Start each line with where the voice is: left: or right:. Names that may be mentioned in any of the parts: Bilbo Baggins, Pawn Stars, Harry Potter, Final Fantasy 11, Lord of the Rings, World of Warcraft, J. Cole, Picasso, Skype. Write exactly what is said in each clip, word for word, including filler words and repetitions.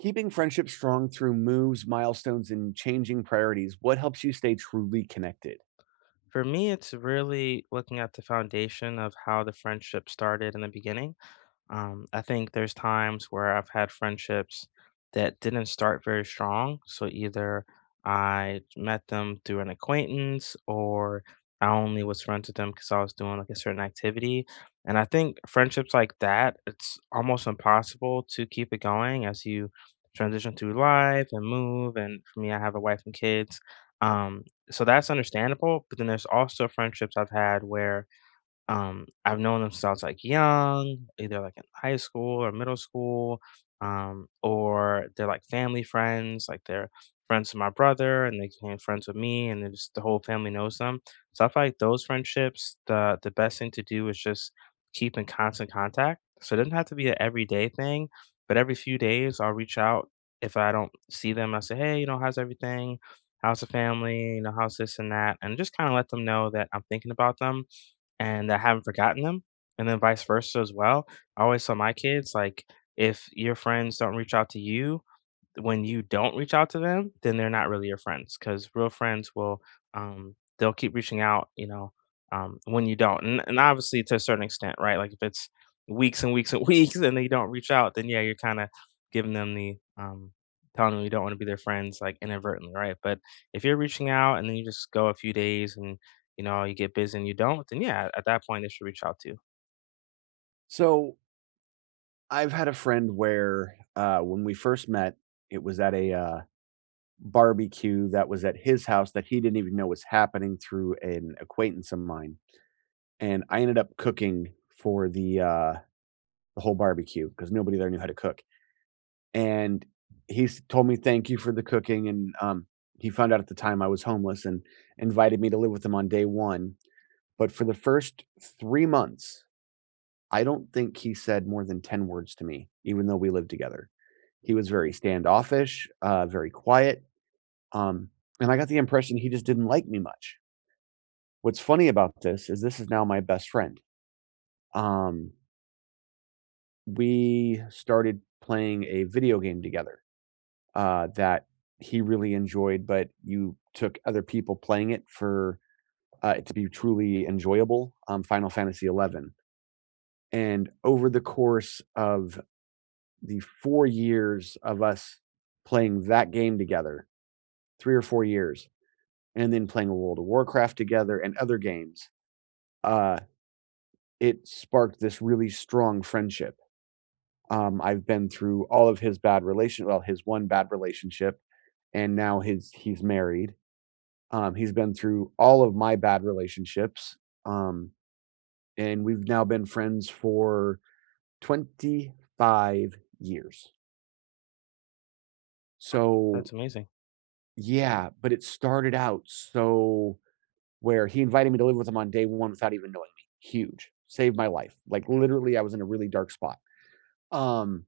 right: Keeping friendships strong through moves, milestones, and changing priorities, what helps you stay truly connected?
left: For me, it's really looking at the foundation of how the friendship started in the beginning. Um, I think there's times where I've had friendships that didn't start very strong. So either I met them through an acquaintance or I only was friends with them because I was doing like a certain activity. And I think friendships like that, it's almost impossible to keep it going as you transition through life and move. And for me, I have a wife and kids. Um, so that's understandable. But then there's also friendships I've had where um, I've known them since I was, like, young, either, like, in high school or middle school, um, or they're, like, family friends, like, they're friends with my brother, and they became friends with me, and then just the whole family knows them. So I feel like those friendships, the the best thing to do is just keep in constant contact. So it doesn't have to be an everyday thing, but every few days, I'll reach out. If I don't see them, I'll say, "Hey, you know, how's everything? How's the family? You know, how's this and that?" And just kinda let them know that I'm thinking about them and I haven't forgotten them, and then vice versa as well. I always tell my kids, like, if your friends don't reach out to you, when you don't reach out to them, then they're not really your friends because real friends will um they'll keep reaching out, you know, um when you don't. And, and obviously to a certain extent, right? Like if it's weeks and weeks and weeks and they don't reach out, then yeah, you're kind of giving them the um telling them you don't want to be their friends like inadvertently, right? But if you're reaching out and then you just go a few days and you know you get busy and you don't, then yeah, at that point they should reach out to you.
right: So, I've had a friend where uh, when we first met, it was at a uh, barbecue that was at his house that he didn't even know was happening through an acquaintance of mine. And I ended up cooking for the, uh, the whole barbecue because nobody there knew how to cook. And he's told me thank you for the cooking. And um, he found out at the time I was homeless and invited me to live with him on day one. But for the first three months, I don't think he said more than ten words to me, even though we lived together. He was very standoffish, uh, very quiet. Um, and I got the impression he just didn't like me much. What's funny about this is this is now my best friend. Um, we started playing a video game together uh, that he really enjoyed, but you took other people playing it for uh, it to be truly enjoyable um, Final Fantasy eleven. And over the course of the four years of us playing that game together, three or four years, and then playing World of Warcraft together and other games, uh, it sparked this really strong friendship. Um, I've been through all of his bad relation, well, his one bad relationship, and now his he's married. Um, he's been through all of my bad relationships, um, and we've now been friends for twenty-five years. So.
left: That's amazing.
right: Yeah, but it started out so where he invited me to live with him on day one without even knowing me. Huge. Saved my life. Like, literally, I was in a really dark spot. Um,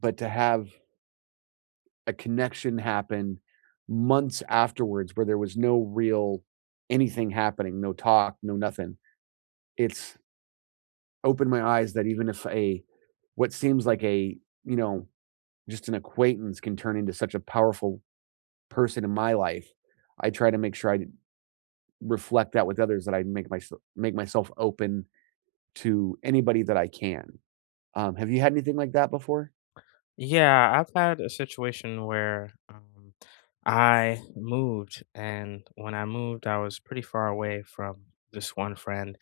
right: but to have a connection happen months afterwards where there was no real anything happening, no talk, no nothing, it's opened my eyes that even if a what seems like a, you know, just an acquaintance can turn into such a powerful person in my life, I try to make sure I reflect that with others, that I make myself make myself open to anybody that I can. Um, have you had anything like that before?
left: Yeah, I've had a situation where um, I moved, and when I moved, I was pretty far away from this one friend.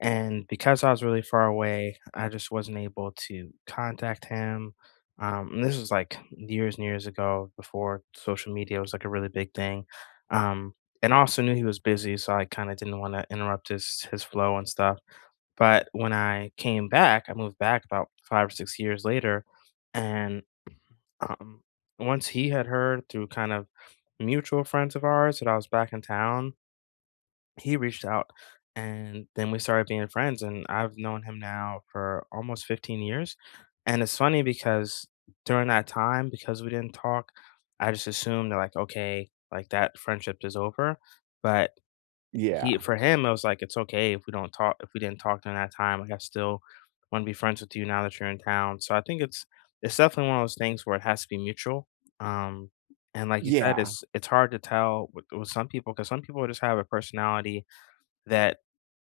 left: And because I was really far away, I just wasn't able to contact him. Um, and this was like years and years ago before social media was like a really big thing. Um, and I also knew he was busy, so I kind of didn't want to interrupt his his flow and stuff. But when I came back, I moved back about five or six years later, and um, once he had heard through kind of mutual friends of ours that I was back in town, he reached out and then we started being friends. And I've known him now for almost fifteen years. And it's funny because during that time, because we didn't talk, I just assumed that, like, okay, like that friendship is over. But
right: Yeah,
left: he for him, I was like, "It's okay if we don't talk if we didn't talk during that time, like, I still wanna be friends with you now that you're in town." So I think it's it's definitely one of those things where it has to be mutual, um, and like you said,
right: yeah,
left: it's it's hard to tell with with some people, because some people just have a personality that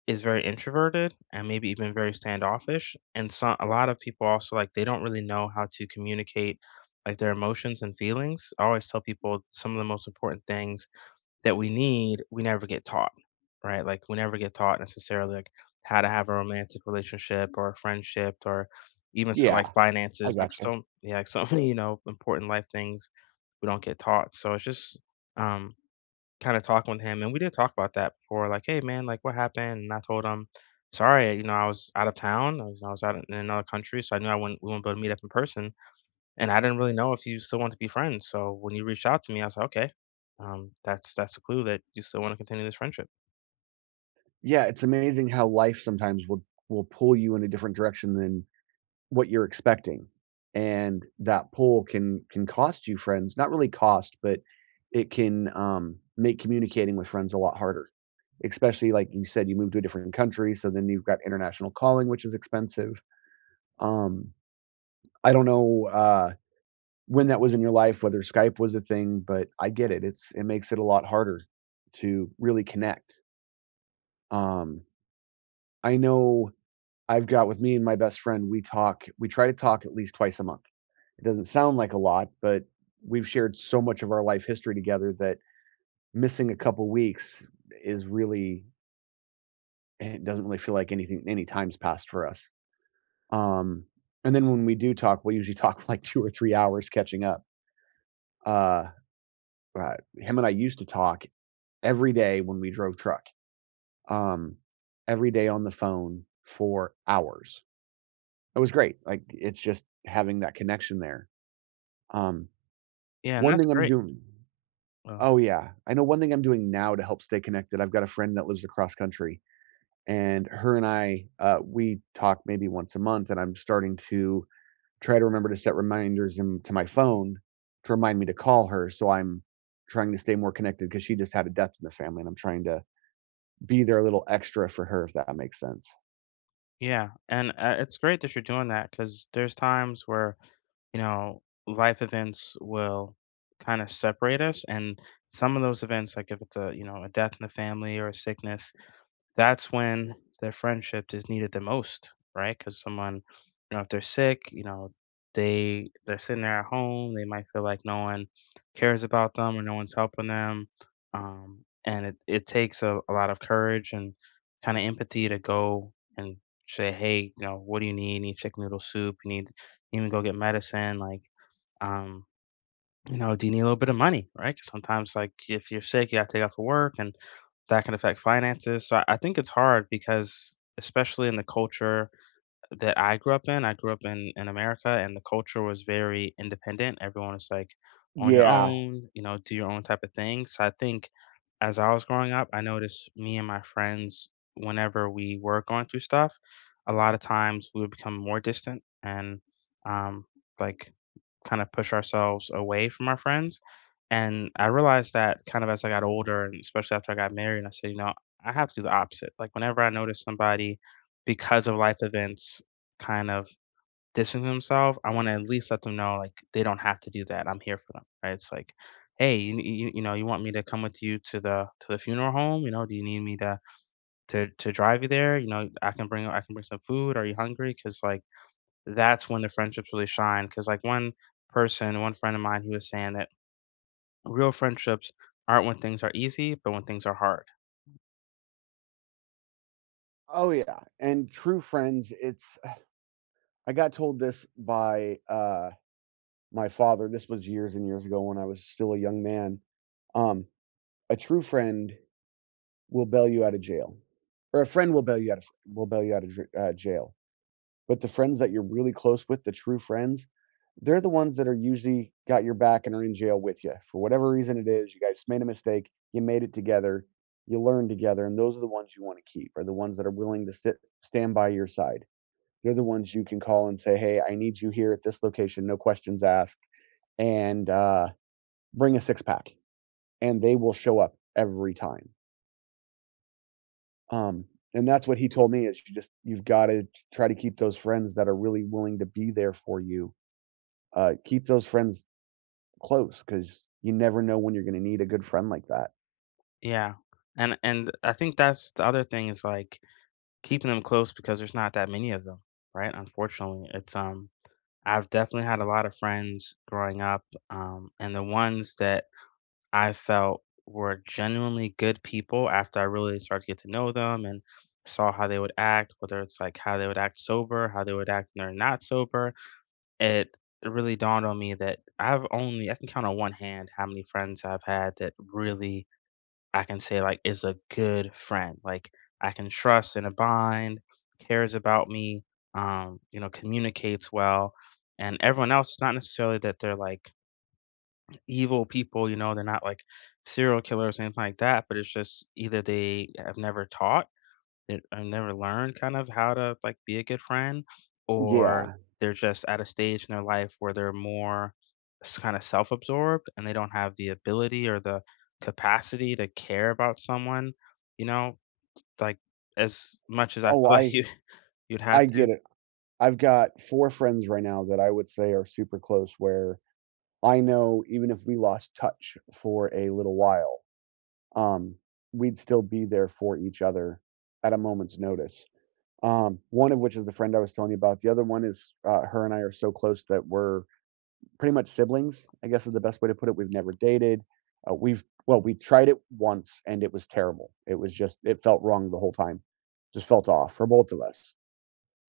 left: is very introverted and maybe even very standoffish, and so a lot of people also, like, they don't really know how to communicate, like, their emotions and feelings. I always tell people some of the most important things that we need, we never get taught, right? Like we never get taught necessarily like how to have a romantic relationship or a friendship or even some like
right: yeah. I
left: finances, like
right: gotcha.
left: so yeah, like so many, you know, important life things we don't get taught. So it's just um kind of talking with him and we did talk about that before, like, hey man, like what happened? And I told him, sorry, you know, I was out of town. I was, I was out in another country, so I knew I wouldn't we wouldn't be able to meet up in person. And I didn't really know if you still want to be friends. So when you reached out to me, I was like, okay, um, that's that's a clue that you still want to continue this friendship.
right: Yeah, it's amazing how life sometimes will will pull you in a different direction than what you're expecting, and that pull can can cost you friends. Not really cost, but it can um, make communicating with friends a lot harder. Especially like you said, you moved to a different country, so then you've got international calling, which is expensive. Um, I don't know, uh, when that was in your life, whether Skype was a thing, but I get it. It's it makes it a lot harder to really connect. Um, I know I've got, with me and my best friend, we talk we try to talk at least twice a month. It doesn't sound like a lot, but we've shared so much of our life history together that missing a couple weeks is really, it doesn't really feel like anything any time's passed for us. Um, and then when we do talk, we usually talk for like two or three hours catching up. Uh, uh, Him and I used to talk every day when we drove truck, um, every day on the phone for hours. It was great. Like, it's just having that connection there. Um,
left: Yeah, and
right: one
left: that's
right: thing I'm
left: great.
right: doing,
left: Well,
right: Oh yeah, I know one thing I'm doing now to help stay connected. I've got a friend that lives across country, and her and I, uh, we talk maybe once a month, and I'm starting to try to remember to set reminders in, to my phone to remind me to call her. So I'm trying to stay more connected because she just had a death in the family, and I'm trying to be their little extra for her, if that makes sense.
left: yeah, and uh, it's great that you're doing that because there's times where you know life events will kind of separate us, and some of those events, like if it's a you know a death in the family or a sickness, that's when their friendship is needed the most, right? Because someone, you know, if they're sick, you know, they they're sitting there at home. They might feel like no one cares about them or no one's helping them, um, and it it takes a, a lot of courage and kind of empathy to go and say, hey, you know, what do you need? Need chicken noodle soup. You need you need to go get medicine. Like, um, you know, do you need a little bit of money, right? 'Cause sometimes, like, if you're sick, you gotta take off of work, and that can affect finances. So I I think it's hard because, especially in the culture that I grew up in. I grew up in in America, and the culture was very independent. Everyone was like on your
right: Yeah.
left: own, you know, do your own type of thing. So I think as I was growing up, I noticed me and my friends, whenever we were going through stuff, a lot of times we would become more distant and um, like kind of push ourselves away from our friends. And I realized that kind of as I got older, and especially after I got married, and I said, you know, I have to do the opposite. Like whenever I notice somebody because of life events kind of dissing themselves, I wanna at least let them know, like, they don't have to do that, I'm here for them, right? It's like, "Hey, you you you know, you want me to come with you to the to the funeral home? You know, do you need me to to to drive you there? You know, I can bring I can bring some food. Are you hungry? Because like, that's when the friendships really shine. Because like, one person, one friend of mine, he was saying that real friendships aren't when things are easy, but when things are hard.
right: Oh yeah. And true friends, it's, I got told this by uh my father. This was years and years ago when I was still a young man. Um a true friend will bail you out of jail. Or a friend will bail you out of will bail you out of uh, jail. But the friends that you're really close with, the true friends, they're the ones that are usually got your back and are in jail with you. For whatever reason it is, you guys made a mistake, you made it together, you learned together, and those are the ones you wanna keep, are the ones that are willing to sit stand by your side. They're the ones you can call and say, "Hey, I need you here at this location, no questions asked, and, uh, bring a six pack," and they will show up every time. Um, and that's what he told me, is you just you've gotta try to keep those friends that are really willing to be there for you. Uh, keep those friends close because you never know when you're gonna need a good friend like that.
left: Yeah, and and I think that's the other thing is, like keeping them close because there's not that many of them, right? Unfortunately, it's, um I've definitely had a lot of friends growing up, um, and the ones that I felt were genuinely good people after I really started to get to know them and saw how they would act, whether it's like how they would act sober, how they would act when they're not sober, it really dawned on me that I've only I can count on one hand how many friends I've had that really I can say, like, is a good friend. Like, I can trust in a bind, cares about me, um, you know, communicates well. And everyone else, it's not necessarily that they're like evil people, you know, they're not like serial killers or anything like that, but it's just either they have never taught that I've never learned kind of how to like be a good friend, or
right: Yeah.
left: they're just at a stage in their life where they're more kind of self absorbed and they don't have the ability or the capacity to care about someone, you know, like as much as I
right: Oh,
left: feel like
right: I
left: you you'd have
right: I
left: to.
right: get it. I've got four friends right now that I would say are super close where I know, even if we lost touch for a little while, um, we'd still be there for each other at a moment's notice. Um, one of which is the friend I was telling you about. The other one is, uh, her and I are so close that we're pretty much siblings, I guess is the best way to put it. We've never dated. Uh, we've Well, we tried it once and it was terrible. It was just, it felt wrong the whole time. Just felt off for both of us.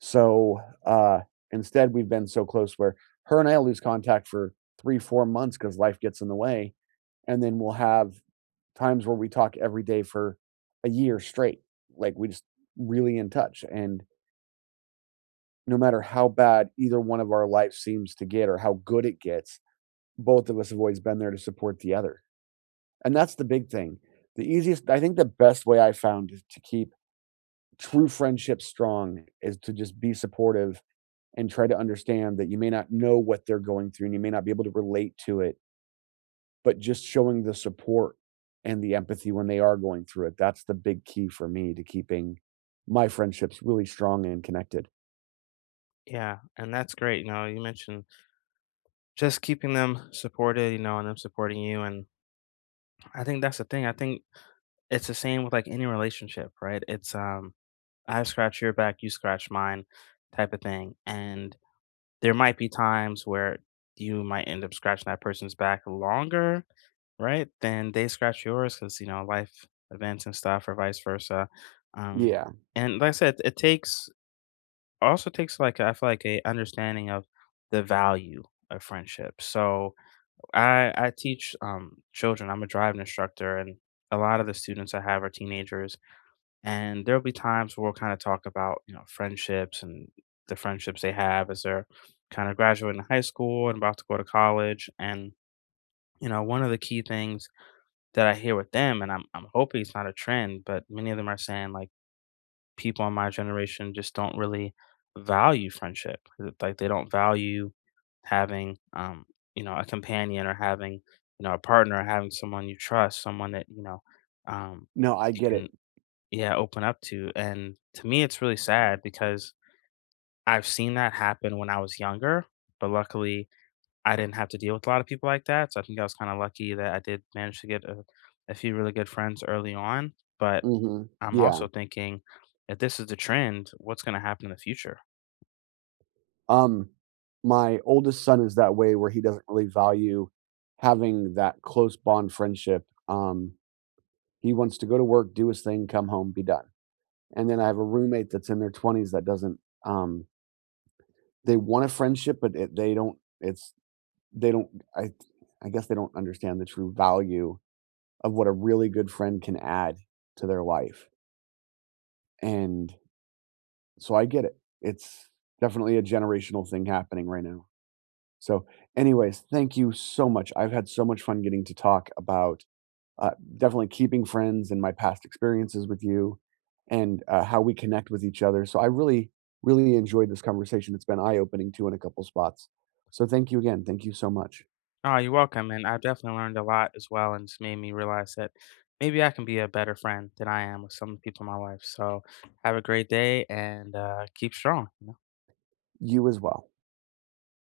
right: So uh instead, we've been so close where her and I'll lose contact for three, four months because life gets in the way. And then we'll have times where we talk every day for a year straight. Like, we just really in touch. And no matter how bad either one of our lives seems to get or how good it gets, both of us have always been there to support the other. And that's the big thing. The easiest, I think the best way I found to keep true friendship strong is to just be supportive and try to understand that you may not know what they're going through and you may not be able to relate to it, but just showing the support and the empathy when they are going through it. That's the big key for me to keeping my friendships really strong and connected.
left: Yeah, and that's great. You know, you mentioned just keeping them supported, you know, and them supporting you. And I think that's the thing. I think it's the same with like any relationship, right? It's um I scratch your back, you scratch mine type of thing. And there might be times where you might end up scratching that person's back longer, right? Than they scratch yours because, you know, life events and stuff or vice versa. Um,
right: Yeah.
left: and like I said, it takes also takes like I feel like a understanding of the value of friendship. So I I teach um children. I'm a driving instructor and a lot of the students I have are teenagers and there'll be times where we'll kind of talk about, you know, friendships and the friendships they have as they're kind of graduating high school and about to go to college. And, you know, one of the key things that I hear with them, and I'm, I'm hoping it's not a trend, but many of them are saying like people in my generation just don't really value friendship. Like they don't value having, um, you know, a companion or having, you know, a partner, or having someone you trust, someone that, you know, um,
right: No, I
left: you
right: get it.
left: can yeah, open up to, and to me, it's really sad because I've seen that happen when I was younger, but luckily I didn't have to deal with a lot of people like that, so I think I was kinda lucky that I did manage to get a a few really good friends early on, but
right: Hmm.
left: I'm
right: Yeah.
left: also thinking, if this is the trend, what's gonna happen in the future?
right: Um, my oldest son is that way, where he doesn't really value having that close bond friendship. Um, he wants to go to work, do his thing, come home, be done. And then I have a roommate that's in their twenties that doesn't um they want a friendship, but it, they don't it's they don't, I I guess they don't understand the true value of what a really good friend can add to their life. And so I get it. It's definitely a generational thing happening right now. So, anyways, thank you so much. I've had so much fun getting to talk about, uh, definitely keeping friends and my past experiences with you, and uh, how we connect with each other. So, I really, really enjoyed this conversation. It's been eye opening too in a couple spots. So, thank you again. Thank you so much.
left: Oh, you're welcome, and I've definitely learned a lot as well, and it's made me realize that maybe I can be a better friend than I am with some people in my life, so have a great day and, uh, keep strong.
right: You as well.